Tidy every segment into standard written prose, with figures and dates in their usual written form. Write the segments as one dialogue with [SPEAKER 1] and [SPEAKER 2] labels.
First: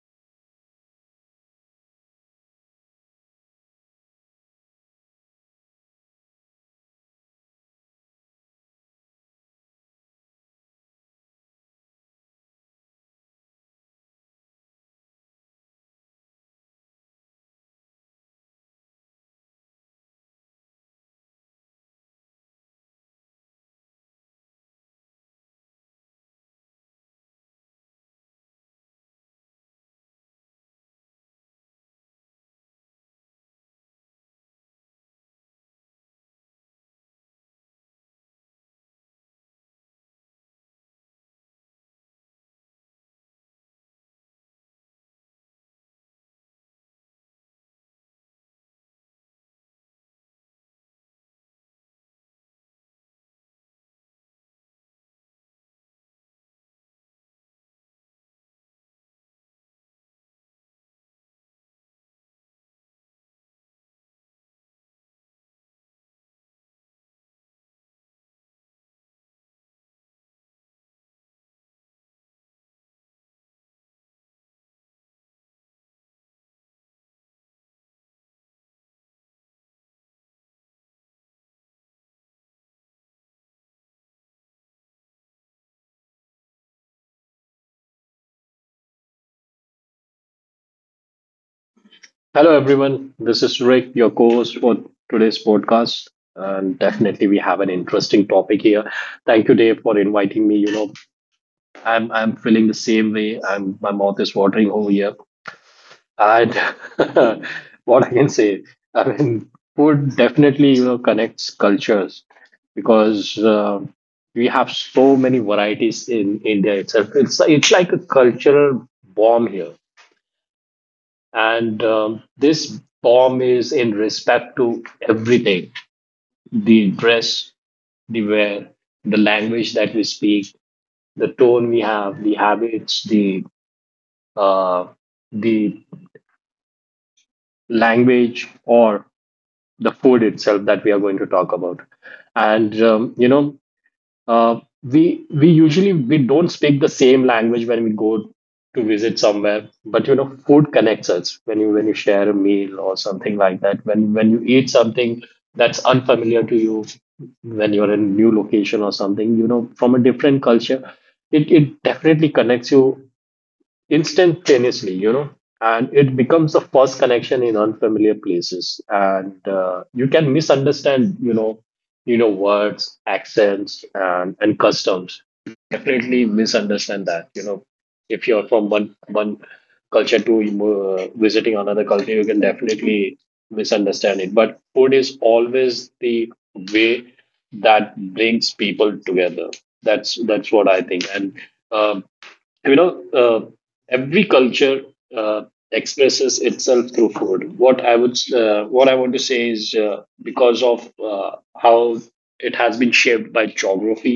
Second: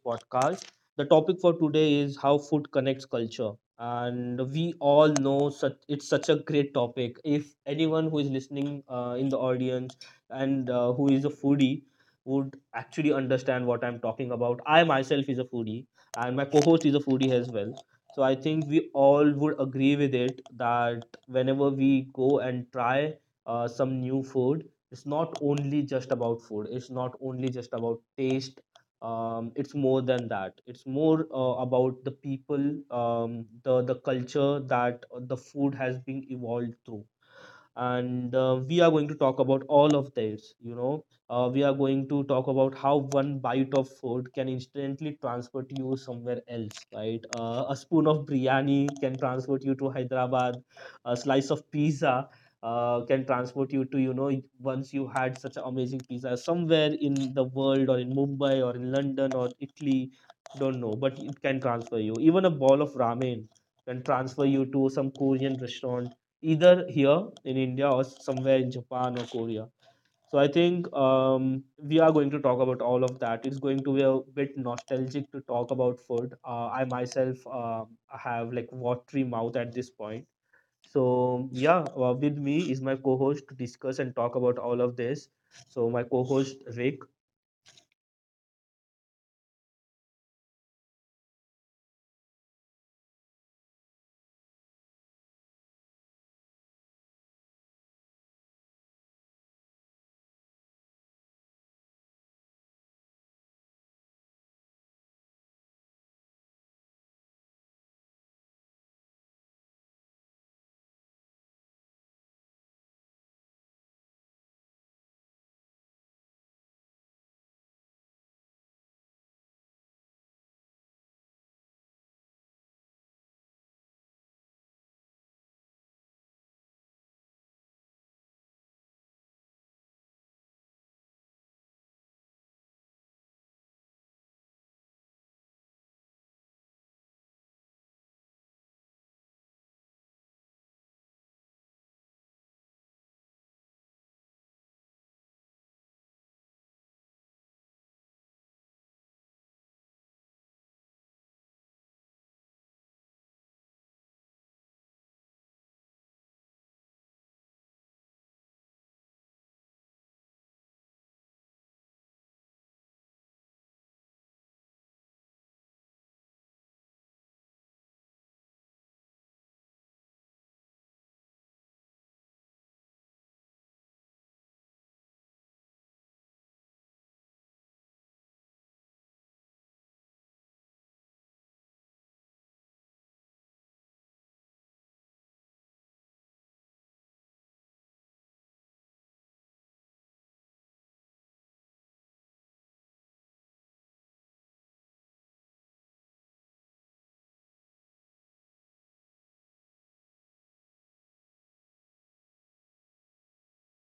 [SPEAKER 1] podcast. The topic for today is how food connects culture. And we all know it's such a great topic. If anyone who is listening in the audience and who is a foodie would actually understand what I'm talking about. I myself is a foodie and my co-host is a foodie as well. So I think we all would agree with it that whenever we go and try some new food, it's not only just about food, it's not only just about taste. It's more than that. It's more about the people, the culture that the food has been evolved through. And we are going to talk about all of this. We are going to talk about how one bite of food can instantly transport you somewhere else, right? A spoon of biryani can transport you to Hyderabad. A slice of pizza can transport you to, once you had such an amazing pizza somewhere in the world or in Mumbai or in London or Italy, don't know, but it can transfer you. Even a bowl of ramen can transfer you to some Korean restaurant, either here in India or somewhere in Japan or Korea. So I think we are going to talk about all of that. It's going to be a bit nostalgic to talk about food. I myself have like watery mouth at this point. So yeah, with me is my co-host to discuss and talk about all of this. So my co-host Rick.
[SPEAKER 2] Hello, everyone. This is Rick, your co host for today's podcast. And definitely, we have an interesting topic here. Thank you, Dave, for inviting me. I'm feeling the same way. I'm my mouth is watering over here. And what I can say, I mean, food definitely connects cultures because we have so many varieties in India itself. It's like a cultural bomb here, and this bomb is in respect to everything: the dress we wear, the language that we speak, the tone we have, the habits, uh, the language, or the food itself that we are going to talk about. And, you know, we usually we don't speak the same language when we go to visit somewhere, but you know, food connects us when you share a meal or something like that. When you eat something that's unfamiliar to you, when you're in a new location or something, you know, from a different culture, it definitely connects you instantaneously, you know, and it becomes a first connection in unfamiliar places, and you can misunderstand, you know words, accents, and customs. Definitely misunderstand that, you know, if you're from one culture to visiting another culture, you can definitely misunderstand it. But food is always the way that brings people together. That's what I think, and. Um, you know Every culture uh, expresses itself through food. What I want to say is, because of how it has been shaped by geography,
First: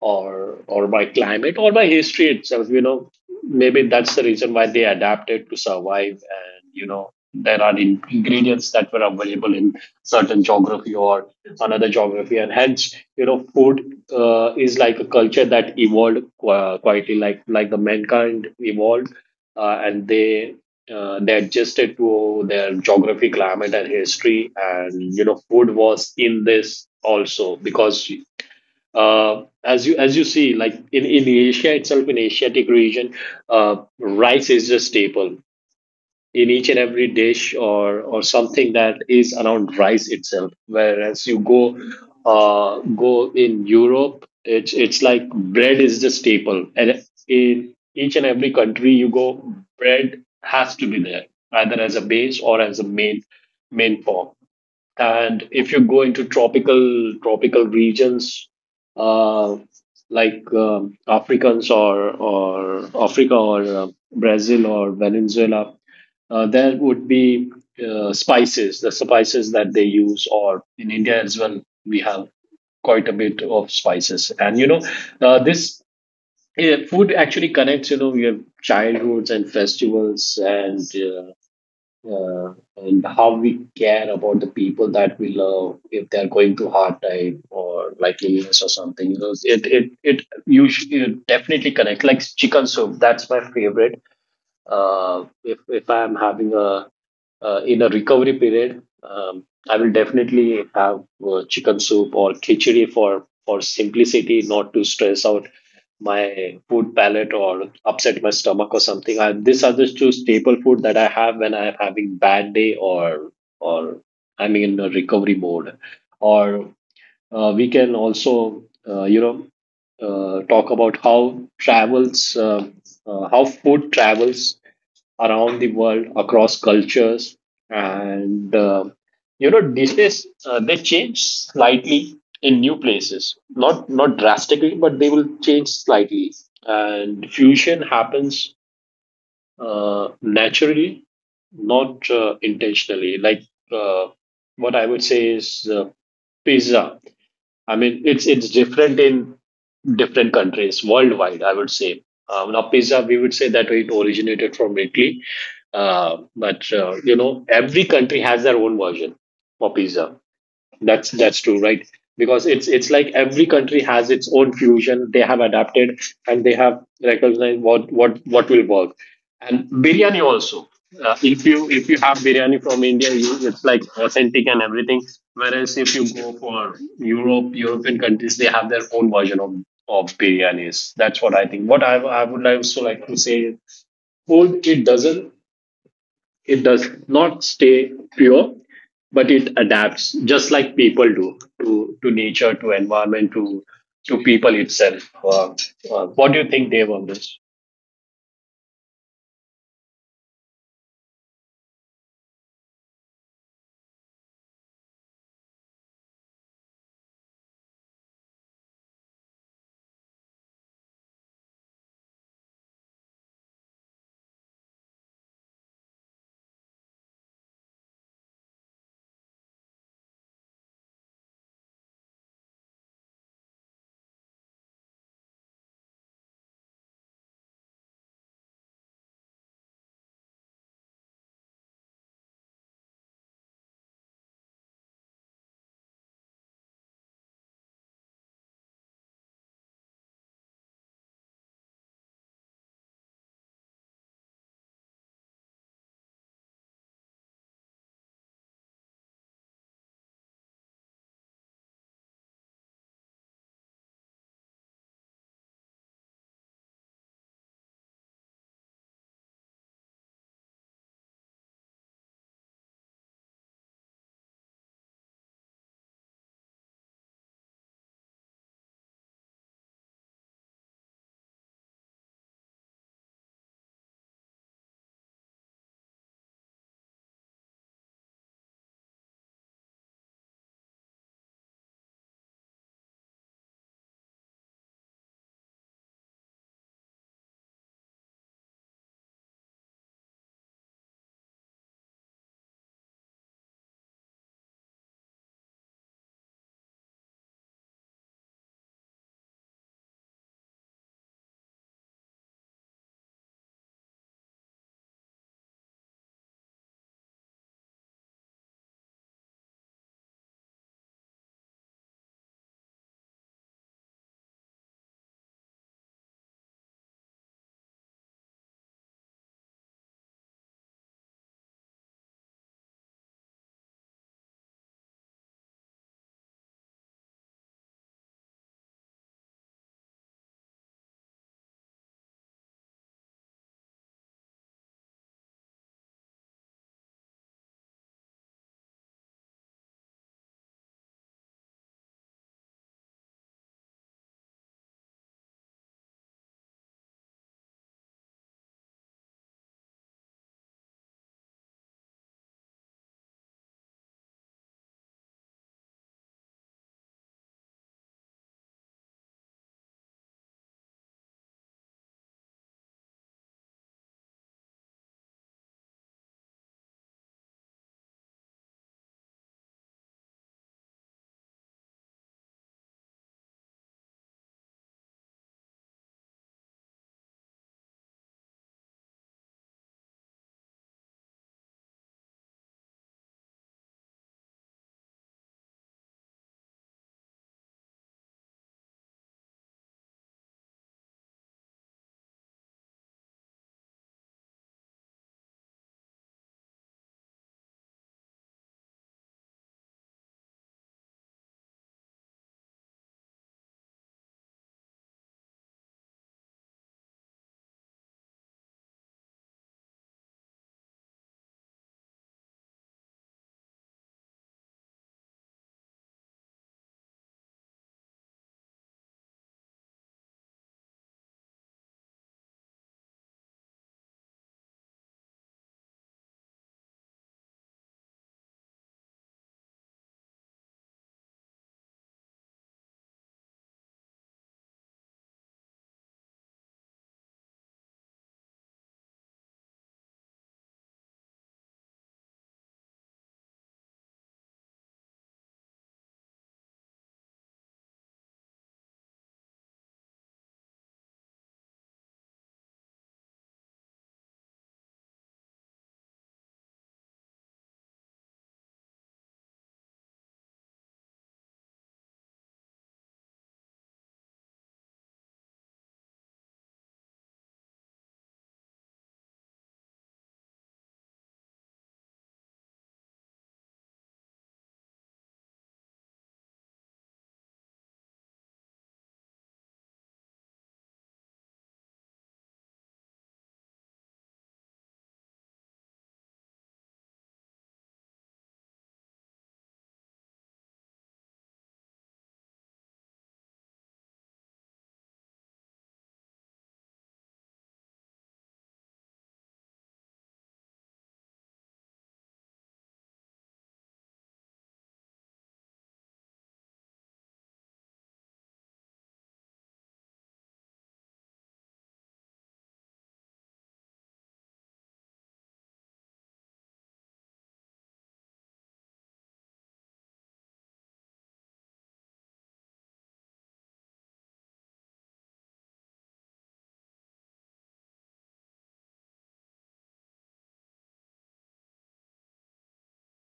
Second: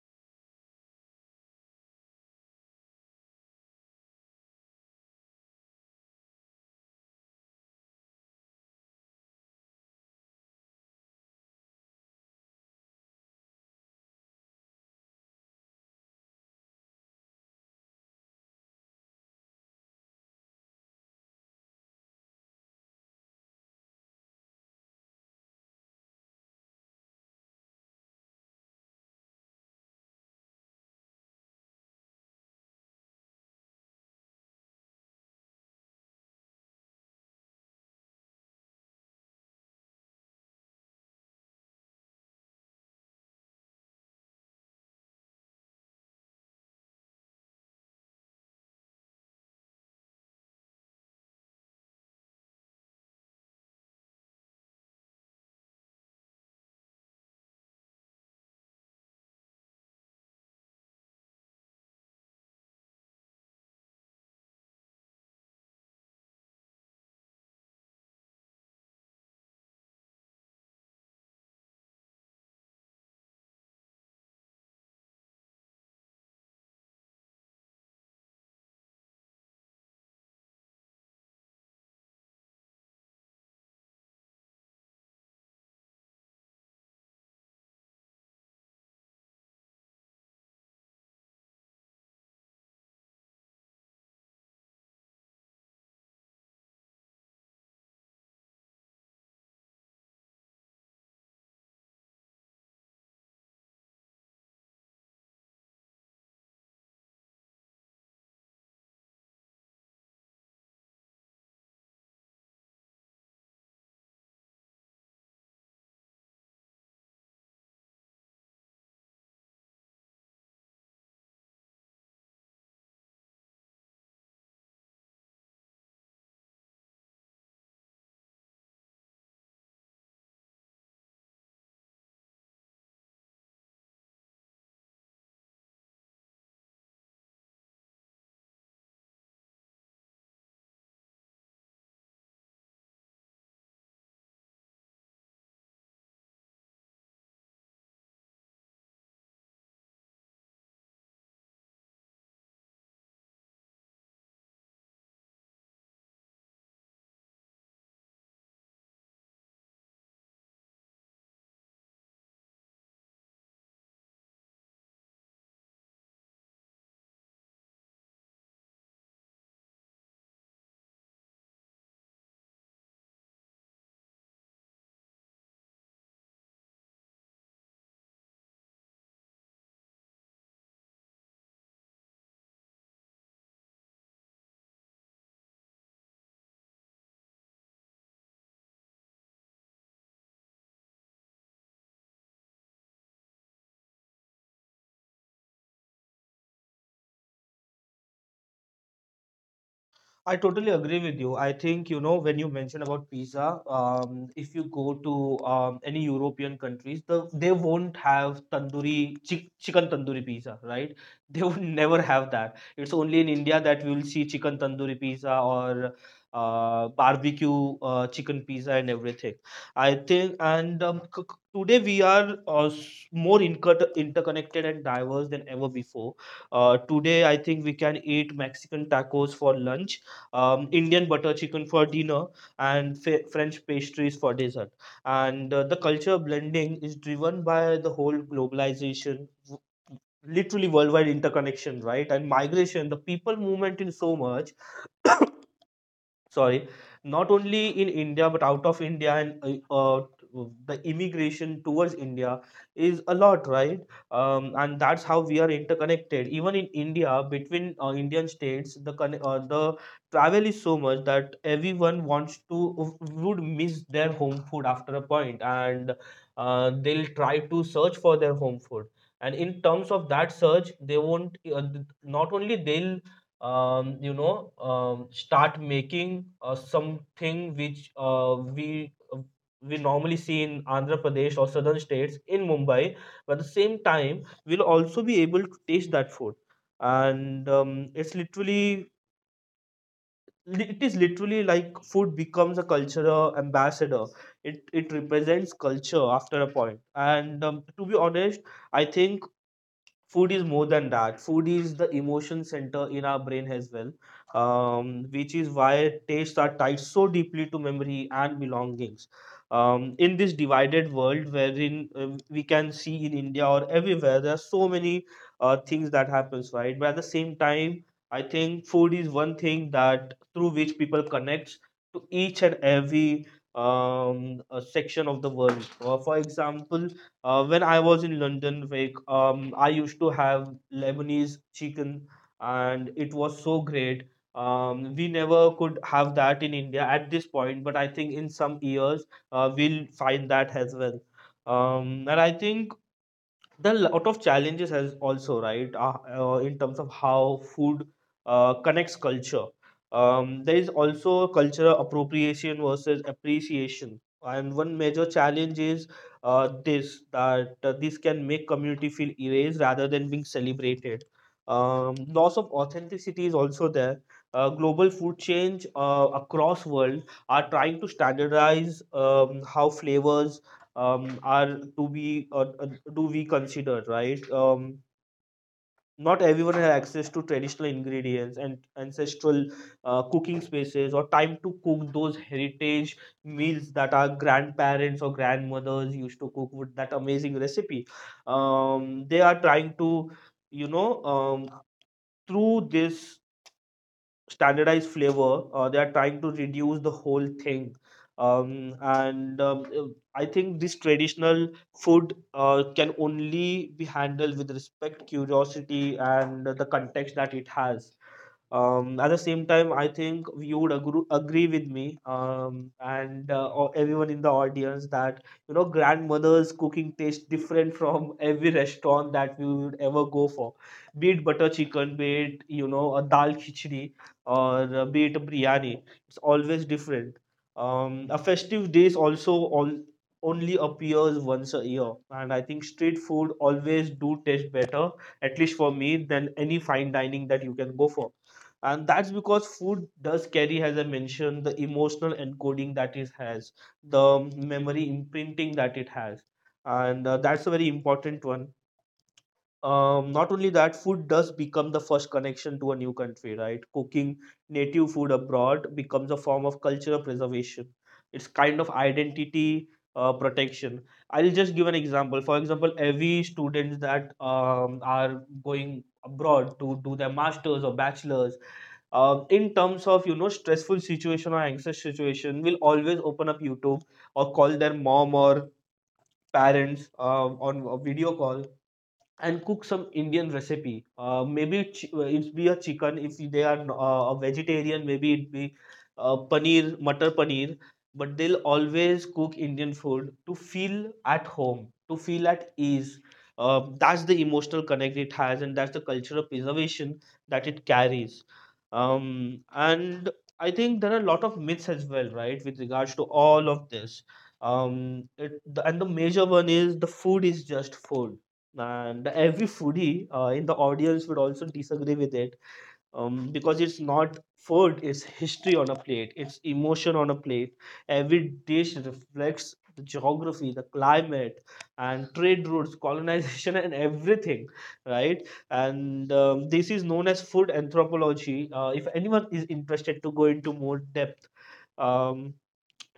[SPEAKER 2] or by climate, or by history itself, you know. Maybe that's the reason why they adapted to survive, and you know there are ingredients that were available in certain geography or another geography, and hence, you know, food is like a culture that evolved quietly, like the mankind evolved, and they adjusted to their geography, climate, and history. And you know food was in this also because, as you see, like in Asia itself, in Asiatic region, rice is a staple in each and every dish, or something that is around rice itself. Whereas you go in Europe, it's like bread is the staple, and in each and every country you go, bread has to be there, either as a base or as a main form. And if you go into tropical regions, uh, like africans, or africa, or brazil or venezuela, there would be spices that they use, or in india as well, we have quite a bit of spices. And you know, this food actually connects, you know, your childhoods and festivals, and and how we care about the people that we love if they're going through hard time or like illness or something, you know. You definitely connect, like chicken soup. That's my favorite. If I am having a in a recovery period, I will definitely have chicken soup or khichdi, for simplicity, not to stress out my food palate or upset my stomach or something. These are the two staple food that I have when I'm having bad day, or I'm in a recovery mode. Or we can also uh, you know talk about how travels how food travels around the world across cultures. And You know, dishes they change slightly in new places, not drastically, but they will change slightly, and fusion happens naturally, not intentionally. Like uh, what i would say is, pizza, I mean it's different in different countries worldwide, I would say. Now, pizza, we would say that it originated from Italy, but you know, every country has their own version for pizza. That's true, right? Because it's like every country has its own fusion. They have adapted and they have recognized what what will work. And biryani also. If you have biryani from India, you, it's like authentic and everything. Whereas if you go for Europe, European countries, they have their own version of biryanis. That's what I think. What I would also like to say, food it doesn't, it does not stay pure, but it adapts just like people do, to nature, to environment, to people itself. What do you think, Dave, on this?
[SPEAKER 1] I totally agree with you. I think, you know, when you mention about pizza, if you go to any European countries, they won't have chicken tandoori pizza, right? They would never have that. It's only in India that we will see chicken tandoori pizza or barbecue chicken pizza and everything. I think, and today we are more interconnected and diverse than ever before. Today, I think we can eat Mexican tacos for lunch, Indian butter chicken for dinner, and French pastries for dessert. And the culture blending is driven by the whole globalization, literally worldwide interconnection, right? And migration, the people movement in so much, sorry, not only in India but out of India. And the immigration towards India is a lot, right? And that's how we are interconnected even in India between Indian states. The travel is so much that everyone wants to would miss their home food after a point, and they'll try to search for their home food. And in terms of that search, they won't not only they'll start making something which we normally see in Andhra Pradesh or southern states in Mumbai. But at the same time, we'll also be able to taste that food, and it's literally, it is literally like food becomes a cultural ambassador. It represents culture after a point. And to be honest, I think food is more than that. Food is the emotion center in our brain as well, which is why tastes are tied so deeply to memory and belongings. In this divided world wherein we can see in India or everywhere, there are so many things that happens, right? But at the same time, I think food is one thing that through which people connect to each and every section of the world. For example, when I was in London, like I used to have Lebanese chicken, and it was so great. We never could have that in India at this point, but I think in some years we'll find that as well. And I think there are lot of challenges as also, right? In terms of how food connects culture, there is also cultural appropriation versus appreciation, and one major challenge is this can make community feel erased rather than being celebrated. Loss of authenticity is also there. Global food change across world are trying to standardize how flavors are to be do we consider, right? Not everyone has access to traditional ingredients and ancestral cooking spaces or time to cook those heritage meals that our grandparents or grandmothers used to cook with that amazing recipe. They are trying to, you know um, through this, standardized flavor. They are trying to reduce the whole thing. And I think this traditional food can only be handled with respect, curiosity, and the context that it has. At the same time, I think you would agree with me, and or everyone in the audience, that you know grandmother's cooking tastes different from every restaurant that we would ever go for, be it butter chicken, be it you know a dal khichdi, or be it a biryani. It's always different. A festive dish also all only appears once a year, and I think street food always do taste better, at least for me, than any fine dining that you can go for. And that's because food does carry, as I mentioned, the emotional encoding that it has, the memory imprinting that it has. And that's a very important one. Not only that, food does become the first connection to a new country, right? Cooking native food abroad becomes a form of cultural preservation. It's kind of identity protection. I'll just give an example. For example, every students that are going abroad to do their masters or bachelors, in terms of you know stressful situation or anxious situation, will always open up YouTube or call their mom or parents on a video call and cook some Indian recipe. Maybe it be a chicken if they are a vegetarian. Maybe it be paneer, mutter paneer. But they'll always cook Indian food to feel at home, to feel at ease. That's the emotional connect it has, and that's the cultural preservation that it carries. And I think there are a lot of myths as well, right, with regards to all of this. And the major one is the food is just food, and every foodie in the audience would also disagree with it, because it's not food, it's history on a plate, it's emotion on a plate. Every dish reflects the geography, the climate, and trade routes, colonization and everything, right? And this is known as food anthropology, if anyone is interested to go into more depth. um,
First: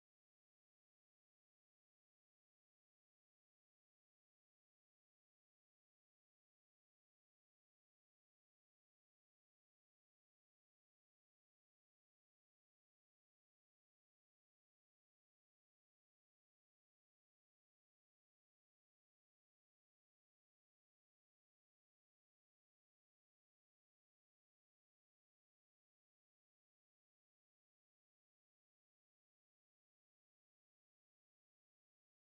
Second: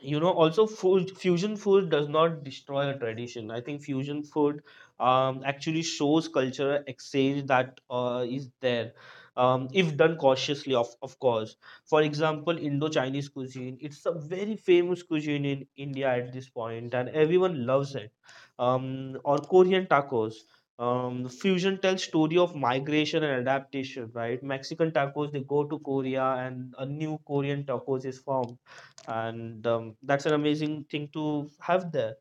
[SPEAKER 1] you know also food fusion, food does not destroy a tradition. I think fusion food actually shows cultural exchange that is there, if done cautiously, of course. For example, Indo-Chinese cuisine, it's a very famous cuisine in India at this point and everyone loves it, or Korean tacos. Fusion tells story of migration and adaptation, right? Mexican tacos, they go to Korea and a new Korean tacos is formed, and that's an amazing thing to have there.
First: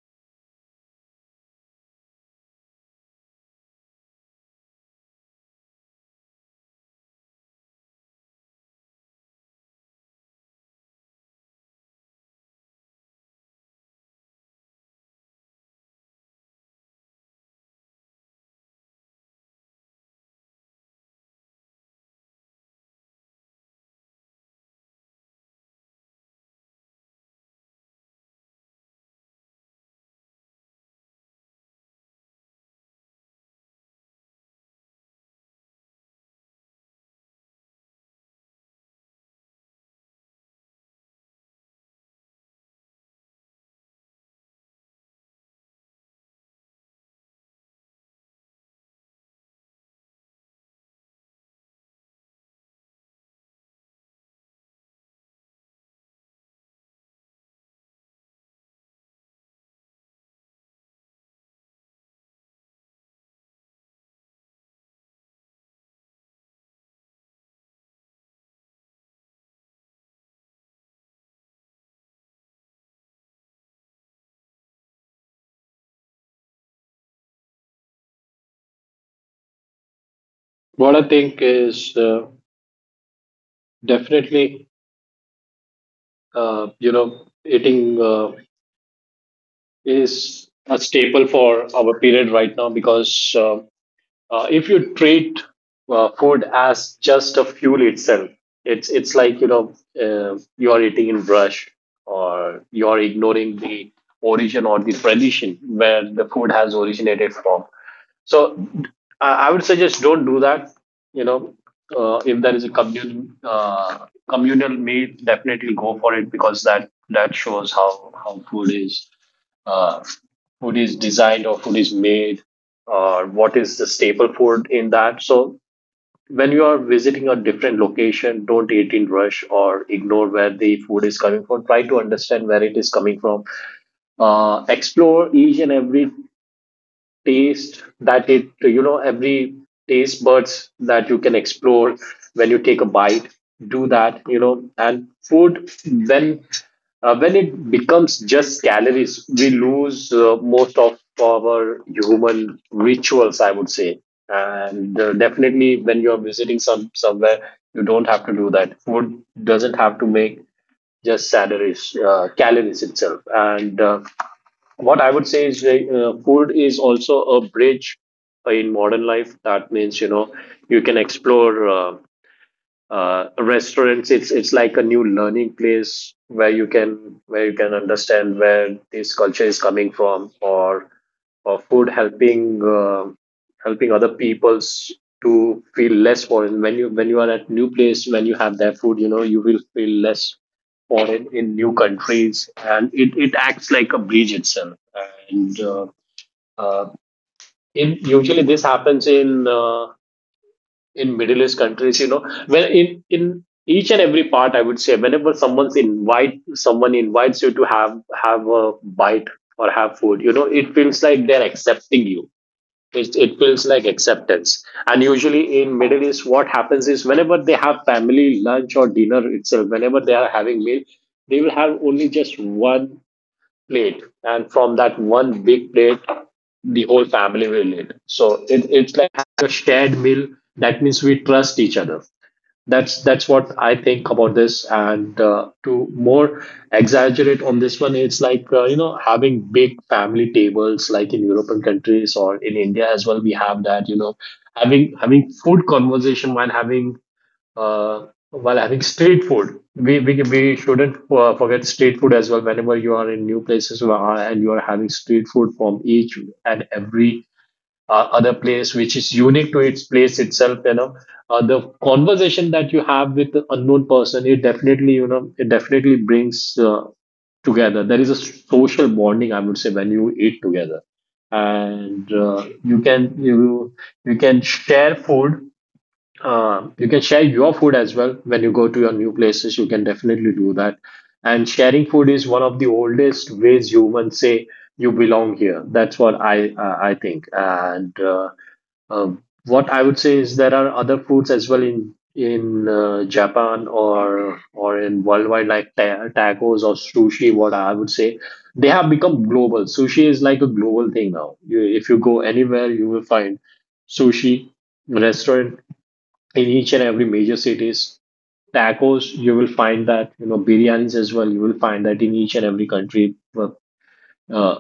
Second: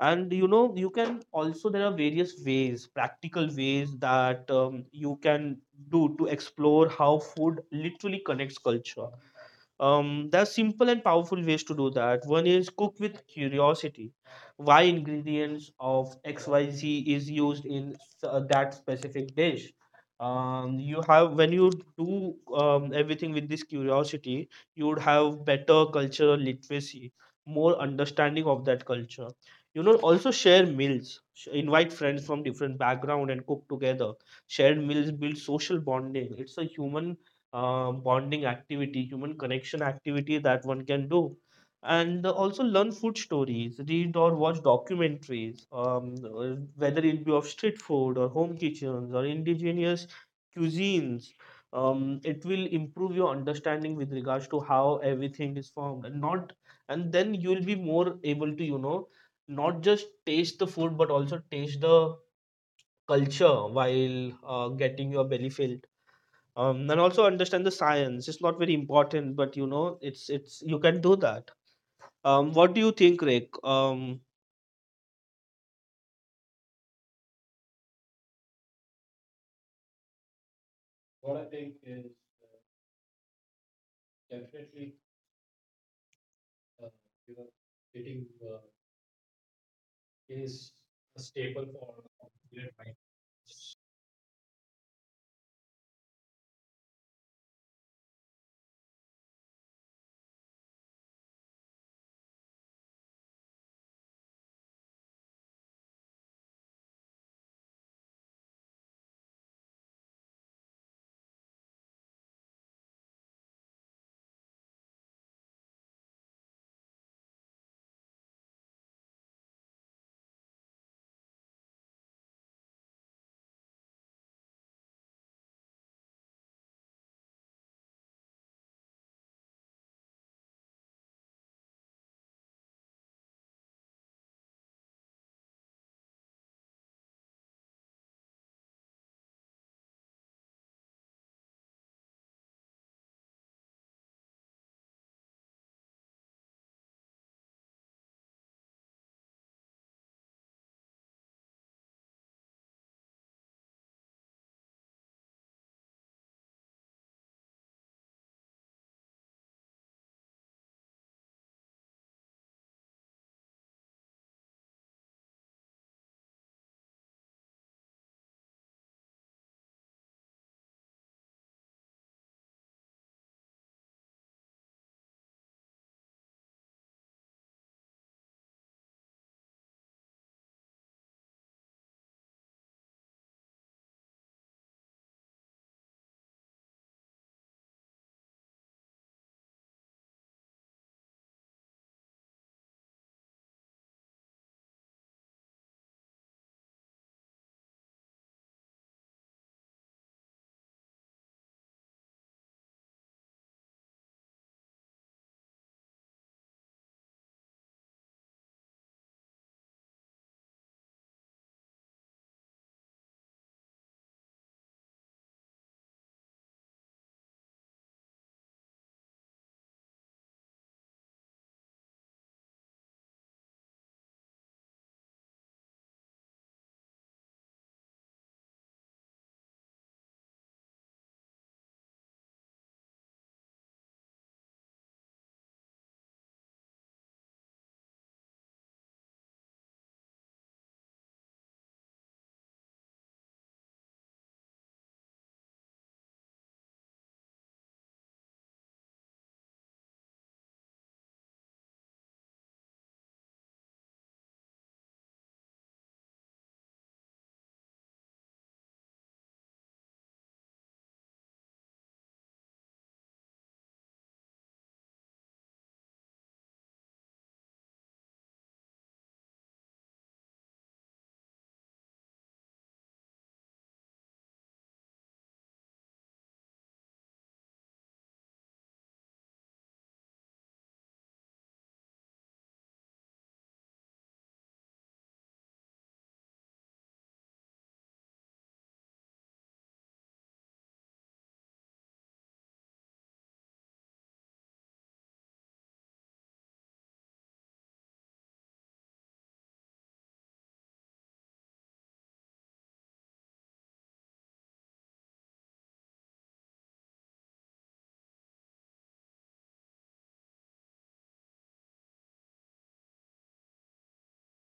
[SPEAKER 1] And you know you can also, there are various ways, practical ways, that you can do to explore how food literally connects culture. There are simple and powerful ways to do that. One is cook with curiosity. Why ingredients of XYZ is used in that specific dish? You have, when you do everything with this curiosity, you would have better cultural literacy, more understanding of that culture. You know also share meals. Invite friends from different background and cook together. Shared meals build social bonding. It's a human bonding activity, human connection activity that one can do. And also learn food stories, read or watch documentaries, uh, whether it be of street food or home kitchens or indigenous cuisines. It will improve your understanding with regards to how everything is formed and not, and then you will be more able to you know not just taste the food but also taste the culture while getting your belly filled. And also understand the science. It's not very important, but you know it's you can do that. What do you think, Rick?
[SPEAKER 2] What I think
[SPEAKER 1] What I
[SPEAKER 2] is,
[SPEAKER 1] think is
[SPEAKER 2] definitely,
[SPEAKER 1] definitely,
[SPEAKER 2] uh, you
[SPEAKER 1] uh,
[SPEAKER 2] know,
[SPEAKER 1] you know,
[SPEAKER 2] eating uh,
[SPEAKER 1] eating uh,
[SPEAKER 2] is a
[SPEAKER 1] is
[SPEAKER 2] staple
[SPEAKER 1] a
[SPEAKER 2] for
[SPEAKER 1] staple
[SPEAKER 2] our
[SPEAKER 1] for.
[SPEAKER 2] period right now. Because uh, Uh, if you treat food as just a fuel itself, it's like, you know, you are eating in brush, or you are ignoring the origin or the tradition where the food has originated from. So I would suggest don't do that. You know, if there is a communal meal, definitely go for it, because that shows how food is, uh, food is designed, or food is made, or what is the staple food in that. So when you are visiting a different location, don't eat in rush or ignore where the food is coming from. Try to understand where it is coming from. Explore each and every taste that it, you know, every taste buds that you can explore when you take a bite. Do that, you know. And food, when when it becomes just calories, we lose most of our human rituals, I would say. And definitely when you're visiting somewhere, you don't have to do that. Food doesn't have to make just calories itself. And what I would say is, like, food is also a bridge in modern life. That means, you know, you can explore. Restaurants, it's like a new learning place where you can, where you can understand where this culture is coming from. Or food helping, helping other peoples to feel less foreign. When you are at new place, when you have their food, you know, you will feel less foreign in new countries, and it acts like a bridge itself. and uh, uh, Usually this happens in Middle East countries. You know, when in each and every part, I would say, whenever someone invites you to have a bite or have food, you know, it feels like they're accepting you. It feels like acceptance. And usually in Middle East, what happens is, whenever they have family lunch or dinner itself, whenever they are having meal, they will have only just one plate, and from that one big plate, the whole family will eat. So it's like a shared meal. That means we trust each other. That's what I think about this. And to more exaggerate on this one, it's like, you know, having big family tables, like in European countries or in India as well. We have that. You know, having food conversation while having street food. We shouldn't forget street food as well. Whenever you are in new places who and you are having street food from each and every other place, which is unique to its place itself, you know, the conversation that you have with the unknown person, it definitely, you know, it definitely brings together. There is a social bonding, I would say, when you eat together, and you can share food, you can share your food as well when you go to your new places. You can definitely do that. And sharing food is one of the oldest ways humans say you belong here. That's what I think. And what I would say is, there are other foods as well in Japan, or in worldwide, like tacos or sushi. What I would say, they have become global. Sushi is like a global thing now. You, if you go anywhere, you will find sushi restaurant in each and every major cities. Tacos, you will find that, you know, biryanis as well, you will find that in each and every country. Uh,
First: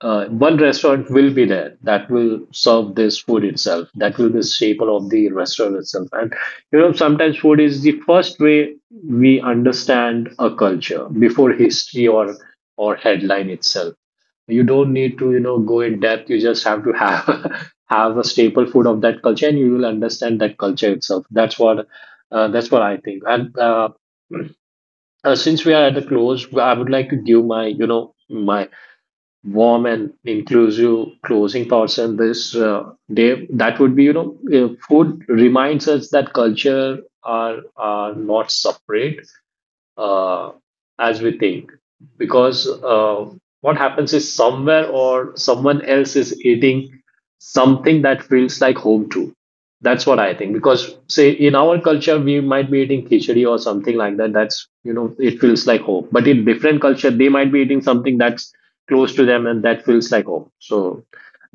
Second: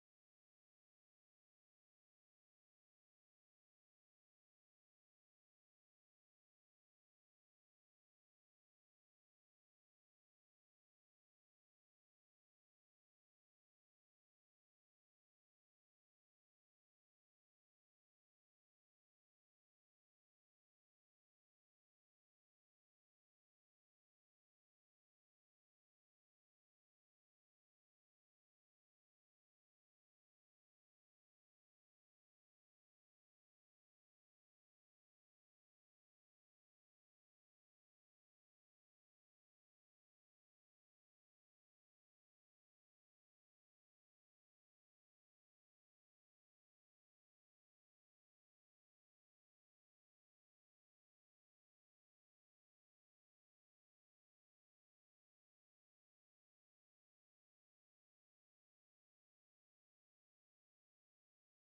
[SPEAKER 2] One restaurant will be there that will serve this food itself. That will be the staple of the restaurant itself. And, you know, sometimes food is the first way we understand a culture before history or headline itself. You don't need to, you know, go in depth. You just have to have have a staple food of that culture, and you will understand that culture itself. That's what I think. And since we are at the close, I would like to give my, you know, my warm and inclusive closing thoughts on this day. That would be, you know, food reminds us that culture are not separate uh, as we think, because what happens is somewhere or someone else is eating something that feels like home to. That's what I think, because say in our culture we might be eating khichdi or something like that. That's, you know, it feels like home, but in different culture they might be eating something that's close to them and that feels like home. So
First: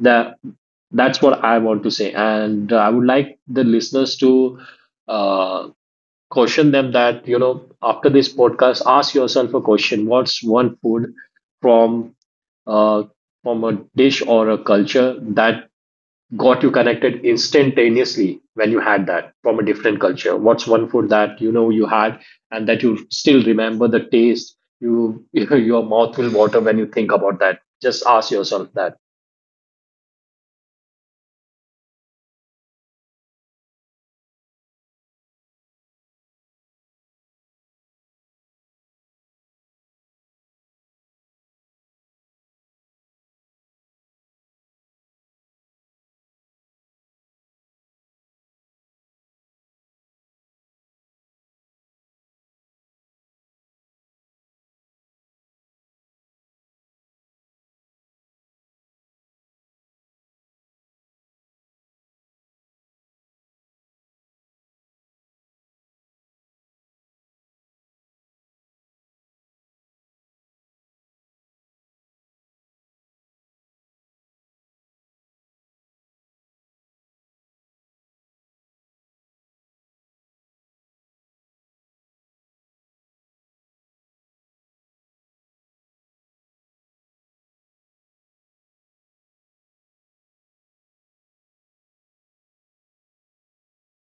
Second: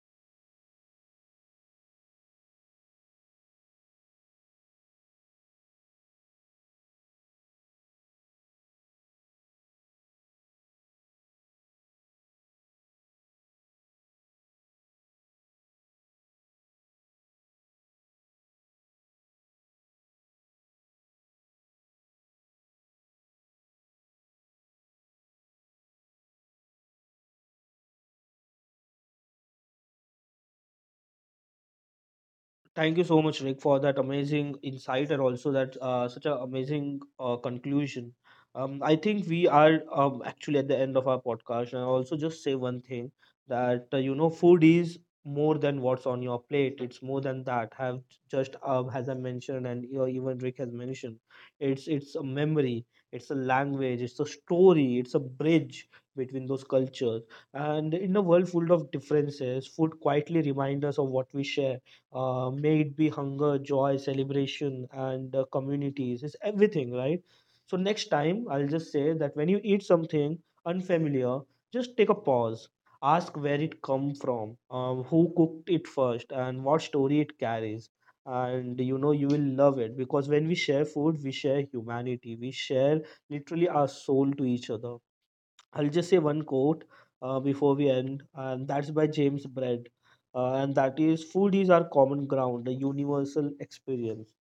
[SPEAKER 2] that, that's what I want to say. And I would like the listeners to uh, caution them that, you know, after this podcast, ask yourself a question. What's one food from uh, from a dish or a culture that got you connected instantaneously when you had that from a different culture? What's one food that, you know, you had, and that you still remember the taste? You, you your mouth will water when you think about that. Just ask yourself that.
[SPEAKER 1] Thank you so much, Rick, for that amazing insight and also that such an amazing conclusion. I think we are actually at the end of our podcast, and I also just say one thing that you know, food is more than what's on your plate. It's more than that. Have just As I mentioned, and you know, even Rick has mentioned, it's a memory, it's a language, it's a story, it's a bridge between those cultures. And in a world full of differences, food quietly reminds us of what we share, may it be hunger, joy, celebration, and communities. It's everything, right? So next time, I'll just say that when you eat something unfamiliar, just take a pause. Ask where it come from, who cooked it first, and what story it carries. And you know you will love it, because when we share food, we share humanity. We share literally our soul to each other. I'll just say one quote before we end, and that's by James Bread, and that is "Food is our common ground, a universal experience."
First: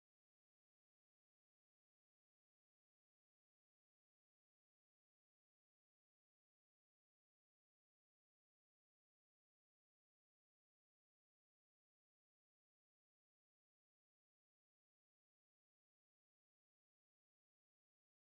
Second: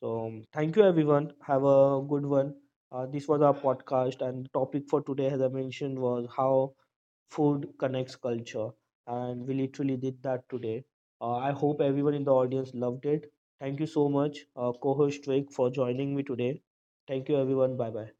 [SPEAKER 1] So, thank you everyone. Have a good one. This was our podcast, and the topic for today, as I mentioned, was how food connects culture, and we literally did that today. I hope everyone in the audience loved it. Thank you so much, co-host Drake, for joining me today. Thank you, everyone. Bye bye.